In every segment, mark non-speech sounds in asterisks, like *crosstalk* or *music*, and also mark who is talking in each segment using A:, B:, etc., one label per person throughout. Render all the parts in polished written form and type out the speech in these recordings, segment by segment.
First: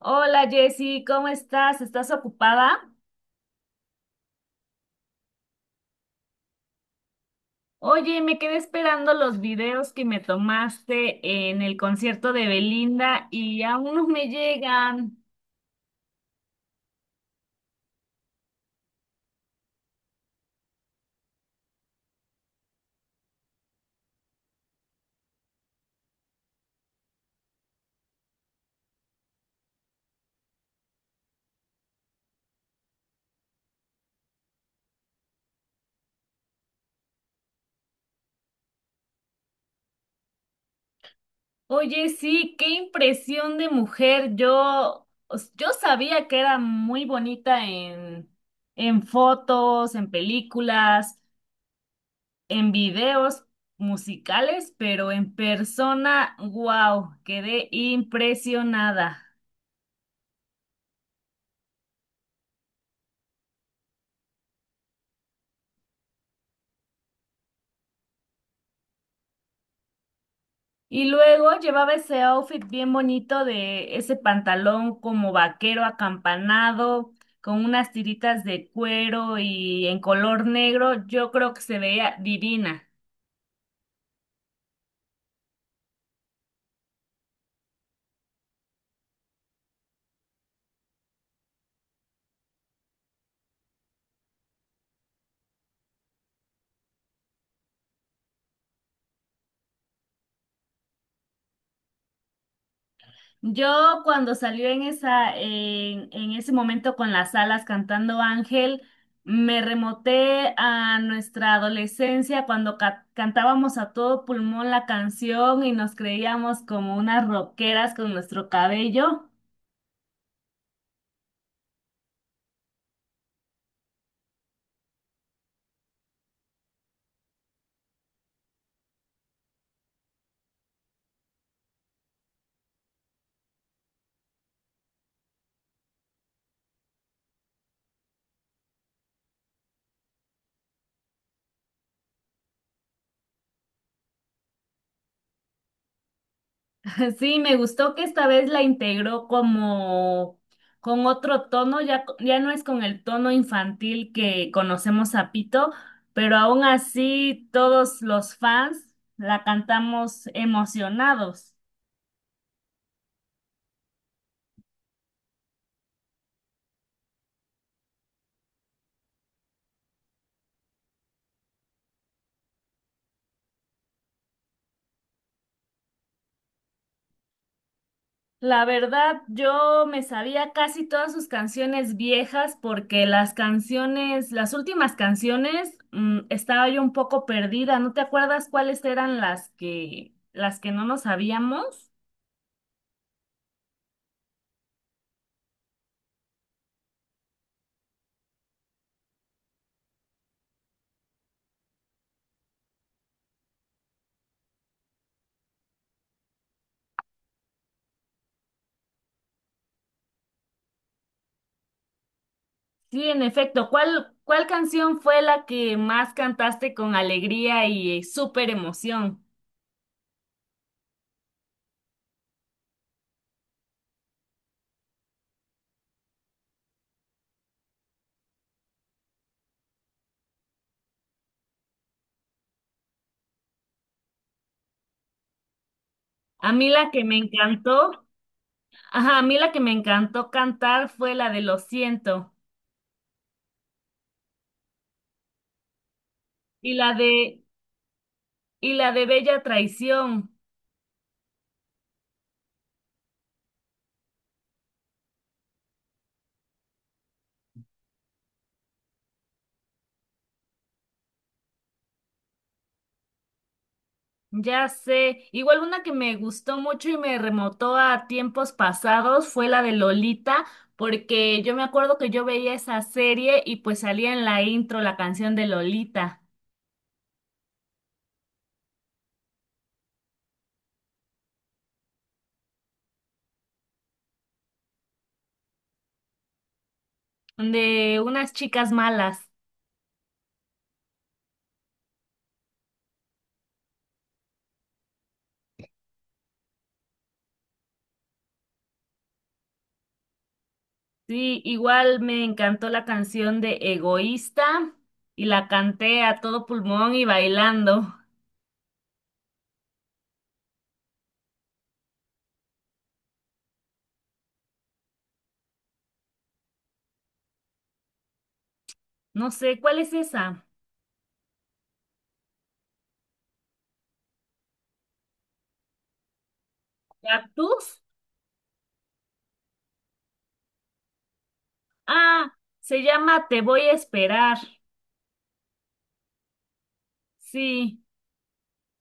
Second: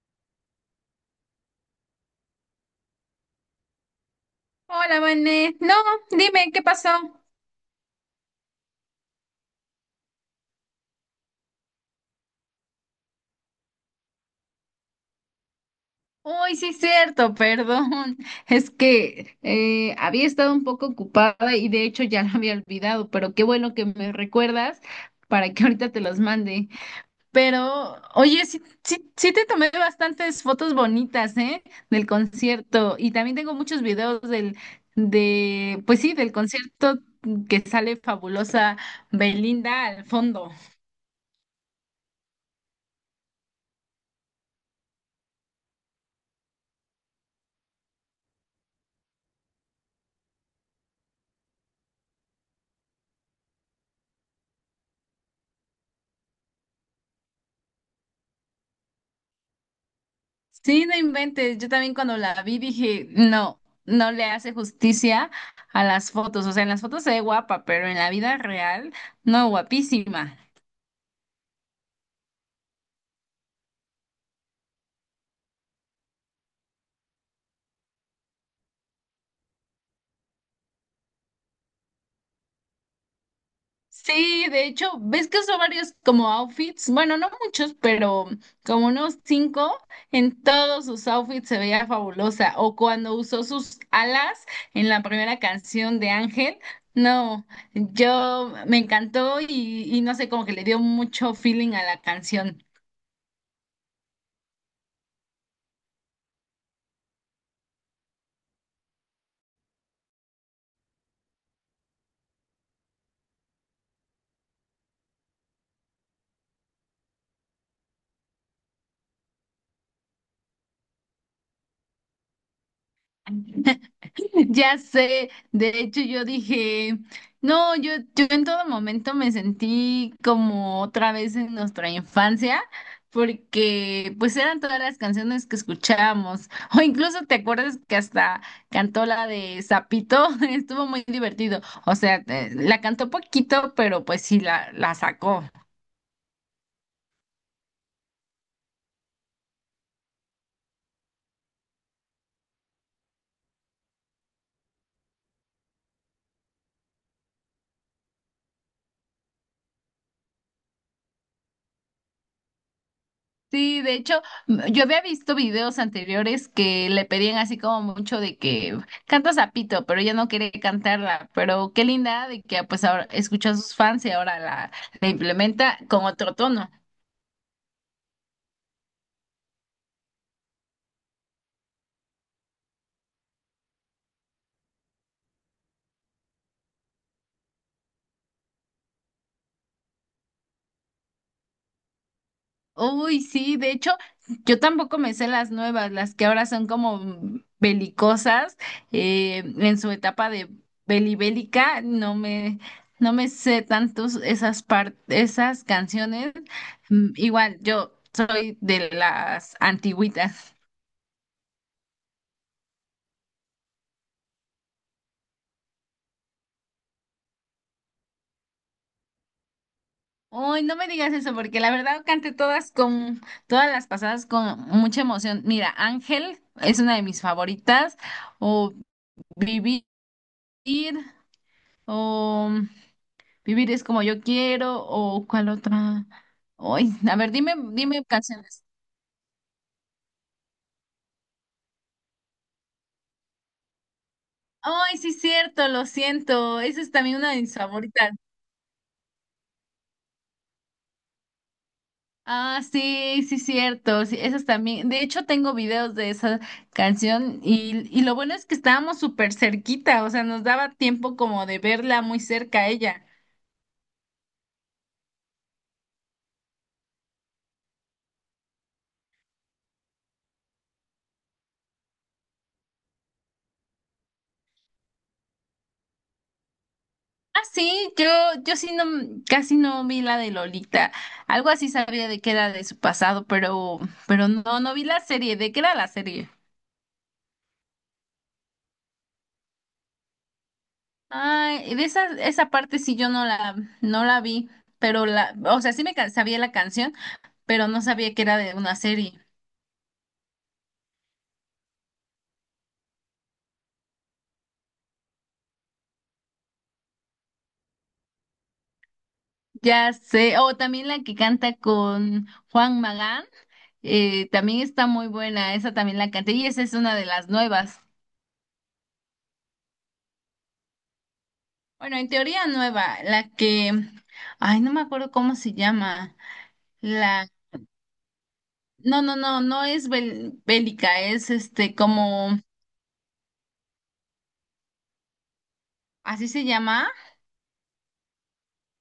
A: Hola, Jessy, ¿cómo estás? ¿Estás ocupada?
B: Hola, Vané. No, dime, ¿qué pasó?
A: Oye, me quedé esperando los videos que me tomaste en el concierto de Belinda y aún no me llegan.
B: Uy, sí, cierto, perdón. Es que había estado un poco ocupada y de hecho ya lo había olvidado, pero qué bueno que me recuerdas para que ahorita te los mande. Pero, oye, sí, sí, sí te tomé bastantes fotos bonitas, ¿eh? Del concierto y también tengo muchos videos pues sí, del concierto que sale fabulosa Belinda al fondo.
A: Oye, sí, qué impresión de mujer. Yo, yo sabía que era muy bonita en fotos, en películas, en videos musicales, pero en persona, wow, quedé impresionada.
B: Sí, no inventes. Yo también cuando la vi dije, no, no le hace justicia a las fotos. O sea, en las fotos se ve guapa, pero en la vida real, no, guapísima.
A: Y luego llevaba ese outfit bien bonito de ese pantalón como vaquero acampanado, con unas tiritas de cuero y en color negro. Yo creo que se veía divina.
B: Sí, de hecho, ves que usó varios como outfits, bueno, no muchos, pero como unos cinco, en todos sus outfits se veía fabulosa. O cuando usó sus alas en la primera canción de Ángel, no, yo me encantó y no sé, como que le dio mucho feeling a la canción.
A: Yo cuando salió en esa, en ese momento con las alas cantando Ángel, me remoté a nuestra adolescencia cuando cantábamos a todo pulmón la canción y nos creíamos como unas rockeras con nuestro cabello.
B: *laughs* *laughs* Ya sé, de hecho yo dije, no, yo en todo momento me sentí como otra vez en nuestra infancia, porque pues eran todas las canciones que escuchábamos, *laughs* o incluso te acuerdas que hasta cantó la de Zapito, *laughs* estuvo muy divertido, o sea, la cantó poquito, pero pues sí la sacó.
A: Sí, me gustó que esta vez la integró como con otro tono, ya, ya no es con el tono infantil que conocemos a Pito, pero aún así todos los fans la cantamos emocionados.
B: Sí, de hecho, yo había visto videos anteriores que le pedían así como mucho de que canta Zapito, pero ella no quiere cantarla. Pero qué linda de que pues ahora escuchó a sus fans y ahora la implementa con otro tono.
A: La verdad, yo me sabía casi todas sus canciones viejas porque las canciones, las últimas canciones, estaba yo un poco perdida. ¿No te acuerdas cuáles eran las que no nos sabíamos?
B: Uy, sí, de hecho, yo tampoco me sé las nuevas, las que ahora son como belicosas, en su etapa de belibélica, no me sé tantos esas canciones. Igual, yo soy de las antigüitas.
A: Sí, en efecto. ¿Cuál, cuál canción fue la que más cantaste con alegría y súper emoción?
B: Uy, no me digas eso, porque la verdad canté todas todas las pasadas con mucha emoción. Mira, Ángel es una de mis favoritas, o Vivir, o Vivir es como yo quiero o cuál otra.
A: A mí
B: Ay,
A: la que
B: a
A: me
B: ver, dime, dime
A: encantó,
B: canciones.
A: ajá, a mí la que me encantó cantar fue la de Lo siento
B: Ay, sí, cierto, lo siento.
A: y
B: Esa es
A: la
B: también una de
A: de
B: mis favoritas.
A: y la de Bella Traición.
B: Ah, sí, sí, cierto. Sí, esas también. De hecho, tengo videos de esa canción y lo bueno es que estábamos súper cerquita, o sea, nos daba tiempo como de verla muy cerca a ella.
A: Ya sé. Igual una que me gustó mucho y me remotó a tiempos pasados fue la de Lolita, porque yo me acuerdo que yo veía esa serie y pues salía en la intro la canción de Lolita,
B: Ah, sí, yo sí no, casi no vi la de Lolita. Algo así sabía de que era de su pasado, pero no, no vi la serie. ¿De qué era la serie?
A: de unas chicas malas.
B: Ay, de esa parte sí yo no la vi, pero o sea, sí me sabía la canción, pero no sabía que era de una serie.
A: Sí, igual me encantó la canción de Egoísta y la canté a todo pulmón y bailando.
B: Ya sé, o también la que canta con Juan Magán, también está muy buena, esa también la canté, y esa es una de las nuevas.
A: No sé, ¿cuál es esa?
B: Bueno, en teoría nueva, la que, ay, no me acuerdo cómo se llama, la,
A: ¿Cactus?
B: no, no, no, no es bélica, es como,
A: Ah, se llama Te voy a esperar.
B: así se llama,
A: Sí,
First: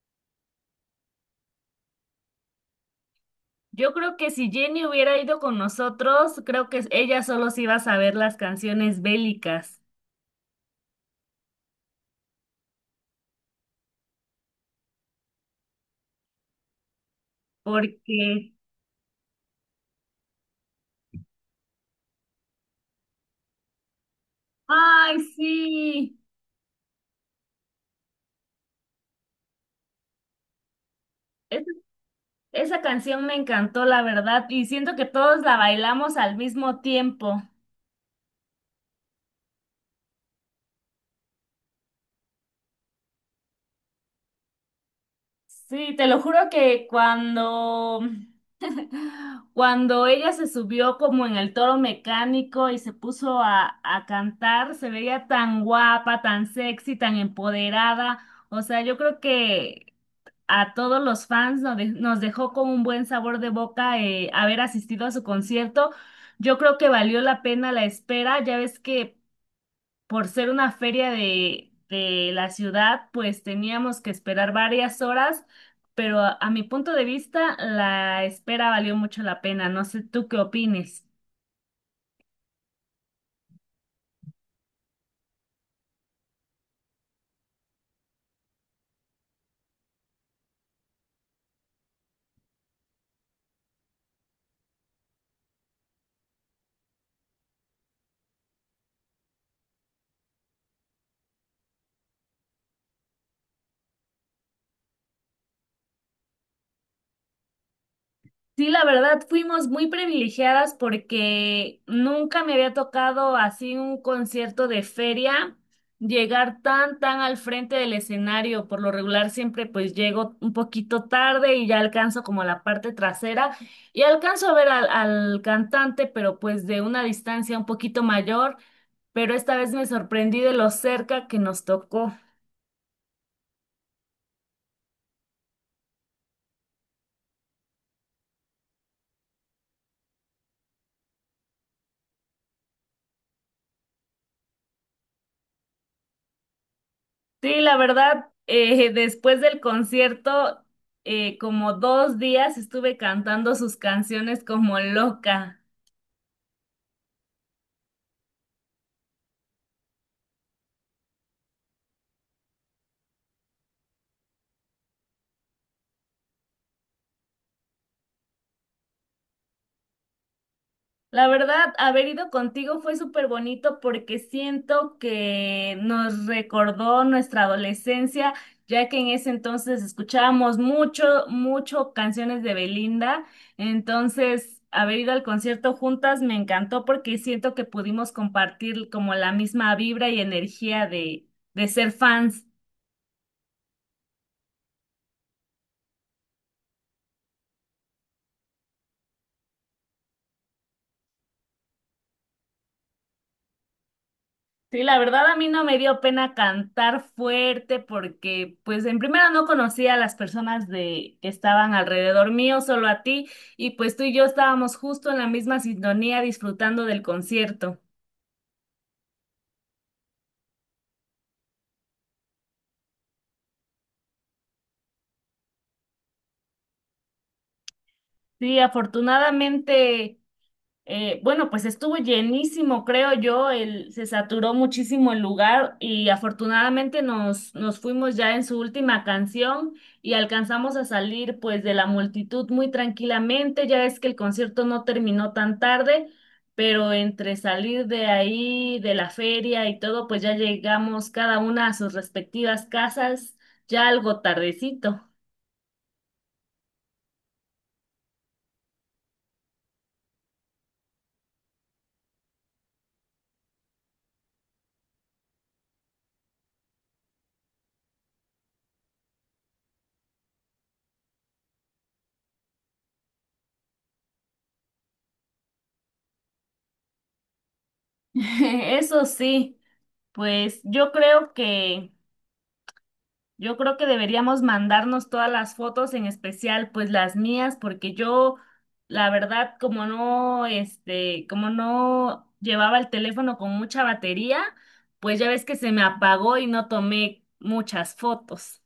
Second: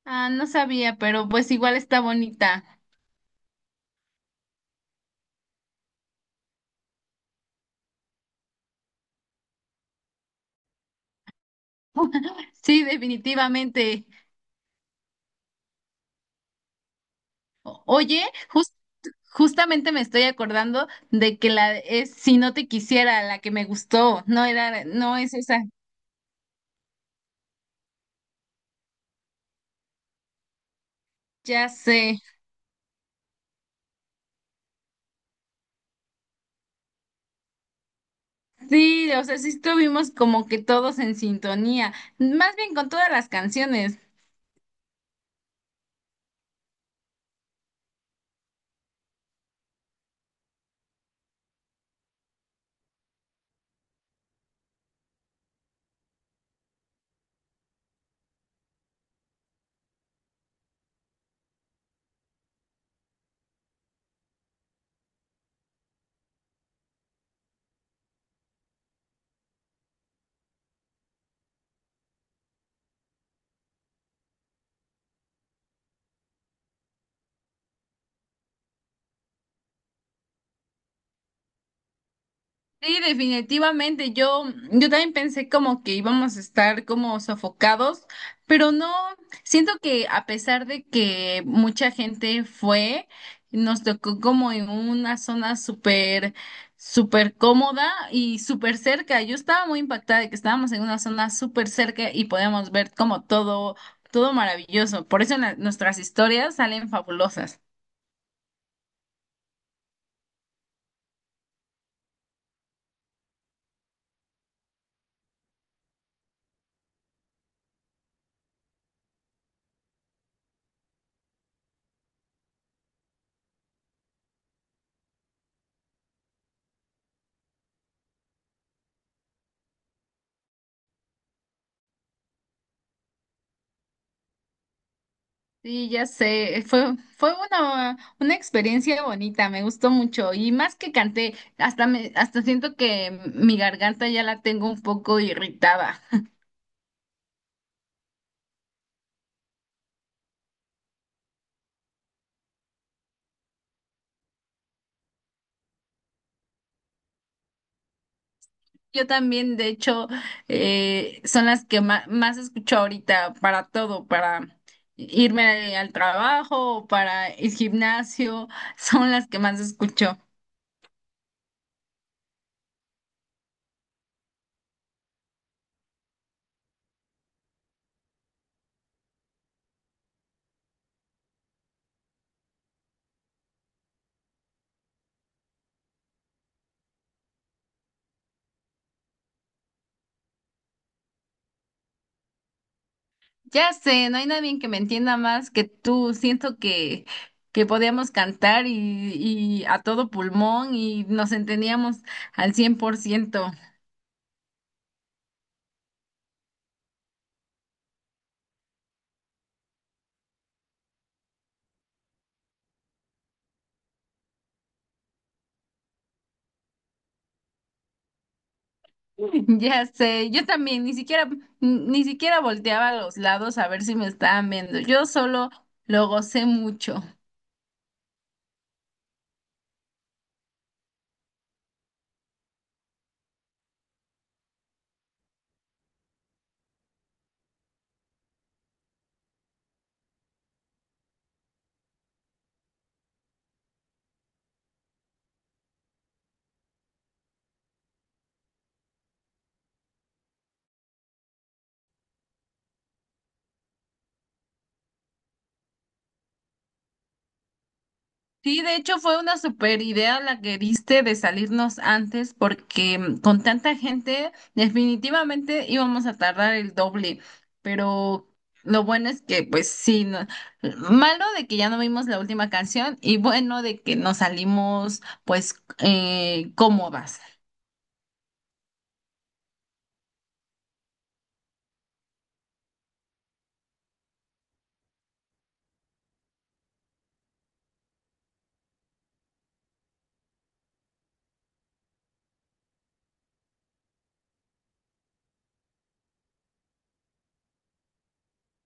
B: ah, no sabía, pero pues igual está bonita.
A: yo creo que si Jenny hubiera ido con nosotros, creo que ella solo se iba a saber las canciones bélicas,
B: *laughs* Sí, definitivamente. Oye,
A: porque,
B: jus- justamente me estoy acordando de que la es Si no te quisiera, la que me gustó,
A: ay,
B: no es esa.
A: sí, es-
B: Ya sé.
A: esa canción me encantó, la verdad, y siento que todos la bailamos al mismo tiempo.
B: Sí, o sea, sí estuvimos como que todos en sintonía, más bien con todas las canciones.
A: Sí, te lo juro que cuando, *laughs* cuando ella se subió como en el toro mecánico y se puso a cantar, se veía tan guapa, tan sexy, tan empoderada. O sea, yo creo que a todos los fans nos, nos dejó con un buen sabor de boca, haber asistido a su concierto. Yo creo que valió la pena la espera. Ya ves que por ser una feria de la ciudad, pues teníamos que esperar varias horas, pero a mi punto de vista, la espera valió mucho la pena. No sé tú qué opines.
B: Sí, definitivamente. Yo también pensé como que íbamos a estar como sofocados, pero no, siento que a pesar de que mucha gente fue, nos tocó como en una zona súper, súper cómoda y súper cerca. Yo estaba muy impactada de que estábamos en una zona súper cerca y podíamos ver como todo, todo maravilloso. Por eso nuestras historias salen fabulosas.
A: Sí, la verdad, fuimos muy privilegiadas porque nunca me había tocado así un concierto de feria, llegar tan, tan al frente del escenario. Por lo regular siempre pues llego un poquito tarde y ya alcanzo como la parte trasera y alcanzo a ver al, al cantante, pero pues de una distancia un poquito mayor, pero esta vez me sorprendí de lo cerca que nos tocó.
B: Sí, ya sé, fue una experiencia bonita, me gustó mucho y más que canté, hasta siento que mi garganta ya la tengo un poco irritada.
A: Sí, la verdad, después del concierto, como dos días estuve cantando sus canciones como loca.
B: Yo también, de hecho, son las que más, escucho ahorita para todo, para irme al trabajo, para el gimnasio, *laughs* son las que más escucho.
A: La verdad, haber ido contigo fue súper bonito porque siento que nos recordó nuestra adolescencia, ya que en ese entonces escuchábamos mucho, mucho canciones de Belinda. Entonces, haber ido al concierto juntas me encantó porque siento que pudimos compartir como la misma vibra y energía de ser fans.
B: Ya sé, no hay nadie que me entienda más que tú. Siento que podíamos cantar y a todo pulmón y nos entendíamos al 100%. *laughs*
A: Sí, la verdad a mí no me dio pena cantar fuerte porque pues en primera no conocía a las personas de que estaban alrededor mío, solo a ti, y pues tú y yo estábamos justo en la misma sintonía disfrutando del concierto.
B: Ya sé, yo también ni siquiera volteaba a los lados a ver si me estaban viendo. Yo solo lo gocé mucho.
A: Sí, afortunadamente, eh, bueno, pues estuvo llenísimo, creo yo, el, se saturó muchísimo el lugar y afortunadamente nos fuimos ya en su última canción y alcanzamos a salir pues de la multitud muy tranquilamente, ya es que el concierto no terminó tan tarde, pero entre salir de ahí, de la feria y todo, pues ya llegamos cada una a sus respectivas casas ya algo tardecito.
B: Sí, de hecho fue una super idea la que diste de salirnos antes porque con tanta gente definitivamente íbamos a tardar el doble, pero lo bueno es que pues sí, malo de que ya no vimos la última canción y bueno de que nos salimos pues cómodas.
A: *laughs* Eso sí, pues yo creo que... Yo creo que deberíamos mandarnos todas las fotos, en especial pues las mías, porque yo, la verdad, como no, este, como no llevaba el teléfono con mucha batería, pues ya ves que se me apagó y no tomé muchas fotos.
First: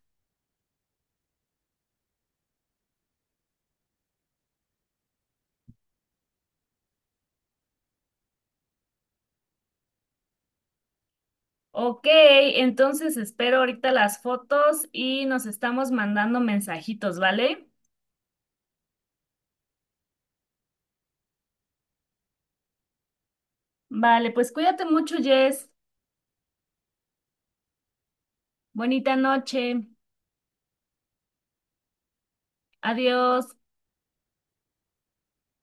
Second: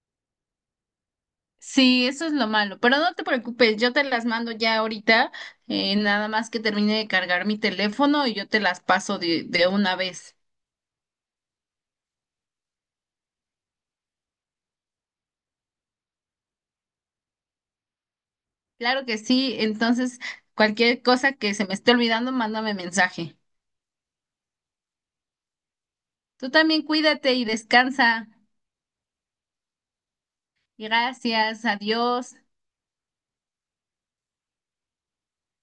B: Sí, eso es lo malo, pero no te preocupes, yo te las mando ya ahorita, nada más que termine de cargar mi teléfono y yo te las paso de una vez.
A: Ok, entonces espero ahorita las fotos y nos estamos mandando mensajitos, ¿vale?
B: Claro que sí, entonces cualquier cosa que se me esté olvidando, mándame mensaje.
A: Vale, pues cuídate mucho, Jess.
B: Tú también cuídate y descansa.
A: Bonita noche.
B: Gracias, adiós.
A: Adiós.